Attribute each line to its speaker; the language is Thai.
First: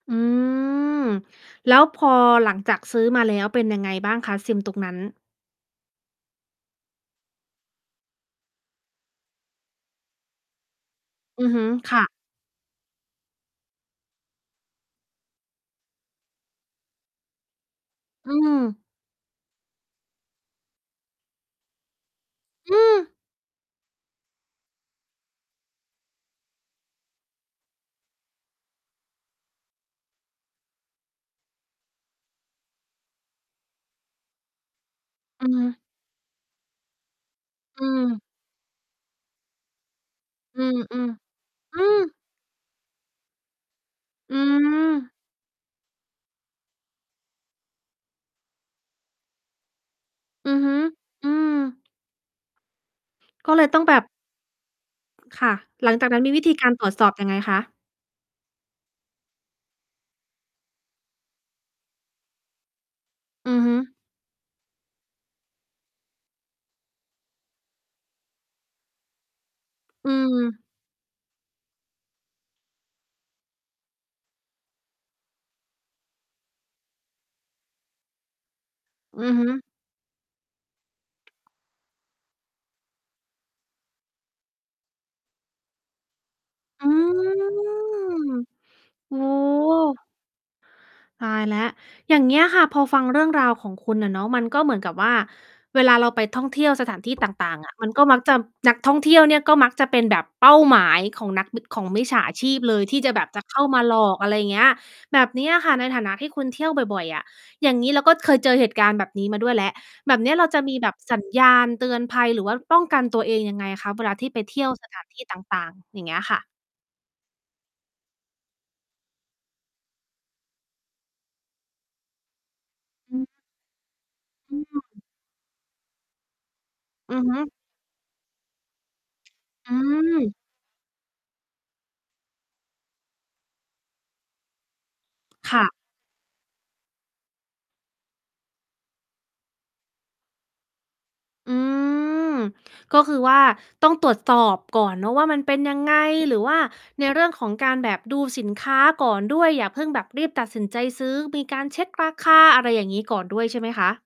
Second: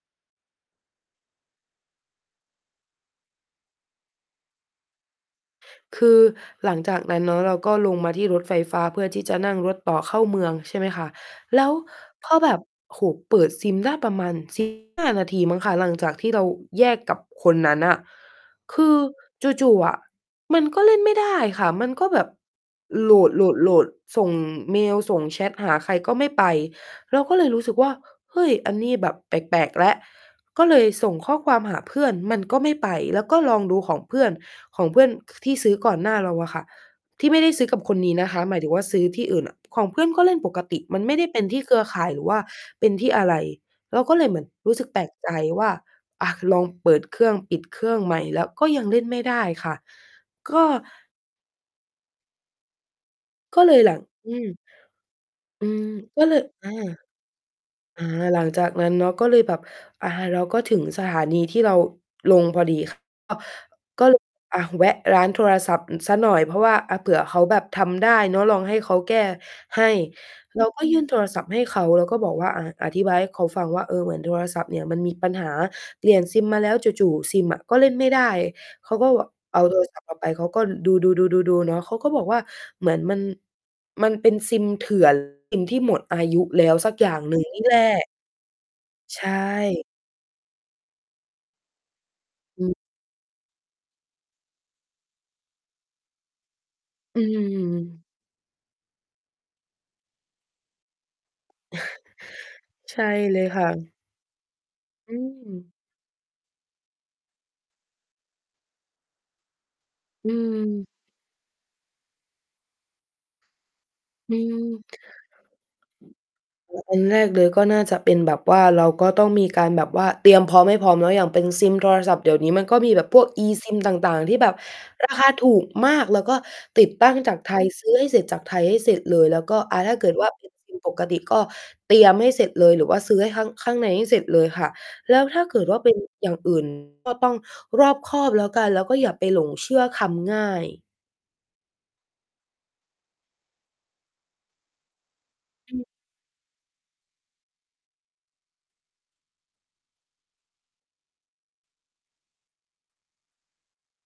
Speaker 1: อืม แล้วพอหลังจากซื้อมาแล้ว เป็นยังไงบ้างคะ SIM ตรงนั้น?
Speaker 2: คือหลัง จาก นั้นเนาะเราก็ลงมาที่รถไฟฟ้า เพื่อที่จะนั่งรถต่อเข้าเมืองใช่ไหมคะ
Speaker 1: อือ
Speaker 2: แ
Speaker 1: ฮ
Speaker 2: ล
Speaker 1: ึ
Speaker 2: ้ว
Speaker 1: ค่ะ
Speaker 2: พอแบบ โอ้โฮ เปิด SIM ได้ประมาณ 15 นาทีมั้งคะ หลังจากที่เราแยกกับคนนั้นน่ะ
Speaker 1: อื
Speaker 2: ค
Speaker 1: ม
Speaker 2: ือจู่ ๆ อะมันก็เล่นไม่ได้ค่ะ มันก็แบบ
Speaker 1: อื
Speaker 2: โห
Speaker 1: ม
Speaker 2: ลด ๆ ๆ ส่งเมล ส่งแชตหาใครก็ไม่ไป เราก็เลยรู้สึกว่า เฮ้ย อันนี้แบบแปลก ๆ แล้ว ก็เลยส่งข้อความหาเพื่อนมันก็ไม่ไป แล้วก็ลองดูของเพื่อน ของเพื่อน
Speaker 1: อื
Speaker 2: ที
Speaker 1: อ
Speaker 2: ่
Speaker 1: ฮ
Speaker 2: ซื
Speaker 1: ึ
Speaker 2: ้อก่อนหน้าเราอะค่ะ ที่ไม่ได้ซื้อกับ
Speaker 1: อ
Speaker 2: คนนี้
Speaker 1: ืม
Speaker 2: นะคะ หมายถึงว่า ซื้อที่อื่นอะ ของเพื่อนก็เล่นป
Speaker 1: อ
Speaker 2: ก
Speaker 1: ื
Speaker 2: ต
Speaker 1: ม
Speaker 2: ิ มันไม่ได้เ
Speaker 1: ๆ
Speaker 2: ป็นที่เคร
Speaker 1: อ
Speaker 2: ื
Speaker 1: ื
Speaker 2: อข
Speaker 1: ม
Speaker 2: ่าย หรือว่าเป็นที่อะไร เราก็เลย
Speaker 1: อ
Speaker 2: เ
Speaker 1: ื
Speaker 2: หมือนรู้สึกแปลก
Speaker 1: ม
Speaker 2: ใจว่า อา ค ลองเปิดเครื่อง ปิดเครื่องใหม่แล้วก็ยังเล่นไม่ได้ค่ะ
Speaker 1: อื
Speaker 2: ก
Speaker 1: อ
Speaker 2: ็
Speaker 1: ฮึ อือ ก็
Speaker 2: ก
Speaker 1: เ
Speaker 2: ็
Speaker 1: ลย
Speaker 2: เล
Speaker 1: ต้
Speaker 2: ย
Speaker 1: อง
Speaker 2: หล
Speaker 1: แบ
Speaker 2: ัง
Speaker 1: บ
Speaker 2: อืม
Speaker 1: ค่ะ
Speaker 2: อืม
Speaker 1: หลังจากนั้
Speaker 2: ก็
Speaker 1: น มี
Speaker 2: เลย
Speaker 1: วิธีก
Speaker 2: อ
Speaker 1: า
Speaker 2: า
Speaker 1: รตรวจสอบยังไงคะ?
Speaker 2: อา หลังจากนั้นเนาะ ก็เลยแบบ อา เราก็ถึงสถานีที่เราลงพอดี ค่ะ
Speaker 1: อือฮึ
Speaker 2: ก็ เลย อะ แวะร้านโทรศัพท์ สักหน่อย เพราะว่าเผื่อเขาแบบทำได้เนาะ ลองให้เขาแก้ให้
Speaker 1: อืม
Speaker 2: เรา ก็ยื่นโทรศัพท์ให้เขา แล้วก็บอกว่า อ่า อธิบายให้เขาฟังว่า เออ เหมือนโทรศัพท์เนี่ยมันมีปัญหา เปลี่ยน SIM มาแล้ว จู่ ๆ SIM อะก็เล่นไม่ได้ เขาก็แ
Speaker 1: อื
Speaker 2: บบ
Speaker 1: อฮึ
Speaker 2: เอา โทรศัพท์เราไป เขาก็ดู ๆ ๆ ๆ ๆ เนาะ เขาก็บอกว่า เหมือนมัน มันเป็น SIM เถื่อน SIM ที่หมดอายุแล้ว
Speaker 1: อ
Speaker 2: ส
Speaker 1: ื
Speaker 2: ักอย่าง หนึ่ง นี่แหละ
Speaker 1: ม โอ้
Speaker 2: ใช
Speaker 1: โ
Speaker 2: ่
Speaker 1: ฮ ตายแล้ว อย่างเงี้ยค
Speaker 2: อ
Speaker 1: ่ะ
Speaker 2: ืม
Speaker 1: พอฟังเรื่องราวของคุณน่ะเนาะ มันก็เหมือนกับว่า เวลาเราไปท่องเที่ยวสถานที่
Speaker 2: อื
Speaker 1: ต่าง ๆ อะ มันก็
Speaker 2: ม
Speaker 1: มักจะ นักท่องเที่ยวเนี่ยก็มักจะเป็นแบบเป้าหมายของนัก ม ของมิจฉาชีพเลย ท
Speaker 2: ใช
Speaker 1: ี่จ
Speaker 2: ่
Speaker 1: ะแบบ
Speaker 2: เ
Speaker 1: จ
Speaker 2: ล
Speaker 1: ะ
Speaker 2: ย
Speaker 1: เข
Speaker 2: ค
Speaker 1: ้า
Speaker 2: ่
Speaker 1: มา
Speaker 2: ะ
Speaker 1: หลอก อะไรเงี้ย
Speaker 2: อื
Speaker 1: แบบเนี้ยค
Speaker 2: ม
Speaker 1: ่ะ ในฐานะที่คุณเที่ยวบ่อย ๆ อะ อย่างงี้ แล้วก็เคยเจอเหตุการณ์แบบนี้มาด้วยแล้ว แบบเ
Speaker 2: อ
Speaker 1: นี
Speaker 2: ื
Speaker 1: ้ย เราจะมี
Speaker 2: ม
Speaker 1: แบบสัญญาณเตือนภัยหรือว่าป้องกันตัวเองยังไงอะคะ? เวลาที่
Speaker 2: อื
Speaker 1: ไปเที่ยว
Speaker 2: ม
Speaker 1: สถานที่ต่าง ๆ อย่างเงี้ยค่ะ
Speaker 2: โอ้ อันแรกเลยก็น่าจะเป็นแบบว่าเราก็ต้องมีการแบบว่าเตรียมพร้อมให้พร้อมเนาะ อย่างเป็น SIM โทรศัพท์ เดี๋ยวนี้มันก็มีแบบ
Speaker 1: อ
Speaker 2: พ
Speaker 1: ื
Speaker 2: วก
Speaker 1: ม
Speaker 2: eSIM ต่าง ๆ ที่แบบ
Speaker 1: [unintelligible]
Speaker 2: ราคา ถูกมาก แล้วก็ติดตั้
Speaker 1: อื
Speaker 2: ง
Speaker 1: อ
Speaker 2: จา
Speaker 1: ฮึ
Speaker 2: กไทย ซื้อให้เสร็จจากไทยให้เสร็จเลย แล้วก็
Speaker 1: อื
Speaker 2: อา ถ้าเกิดว่า
Speaker 1: ม
Speaker 2: เป็น SIM ปกติ ก็เตรียมให้เสร็จเลย หรือว่าซื้อให้ ข้าง ข้างในให้เสร็จเลยค่ะ แล้วถ้า
Speaker 1: ค
Speaker 2: เก
Speaker 1: ่
Speaker 2: ิด
Speaker 1: ะ
Speaker 2: ว่า เป็น อย่าง อื่น ก็ต้องรอบคอบแล้วกัน แล้วก็อย่าไปหลงเชื่อคำง่าย
Speaker 1: อืม ก็คือว่า ต้องตรวจสอบก่อนเนาะว่า มันเป็น
Speaker 2: อ
Speaker 1: ยัง
Speaker 2: ืม
Speaker 1: ไง หรือว่าในเรื่องของการแบบดูสินค้าก่อนด้วย อย่าเพิ่งแบบรีบตัดสินใจซื้อ มีการเช็กราคา อะไรอย่างงี้ ก่อนด้วย ใช่ไหมค่ะ?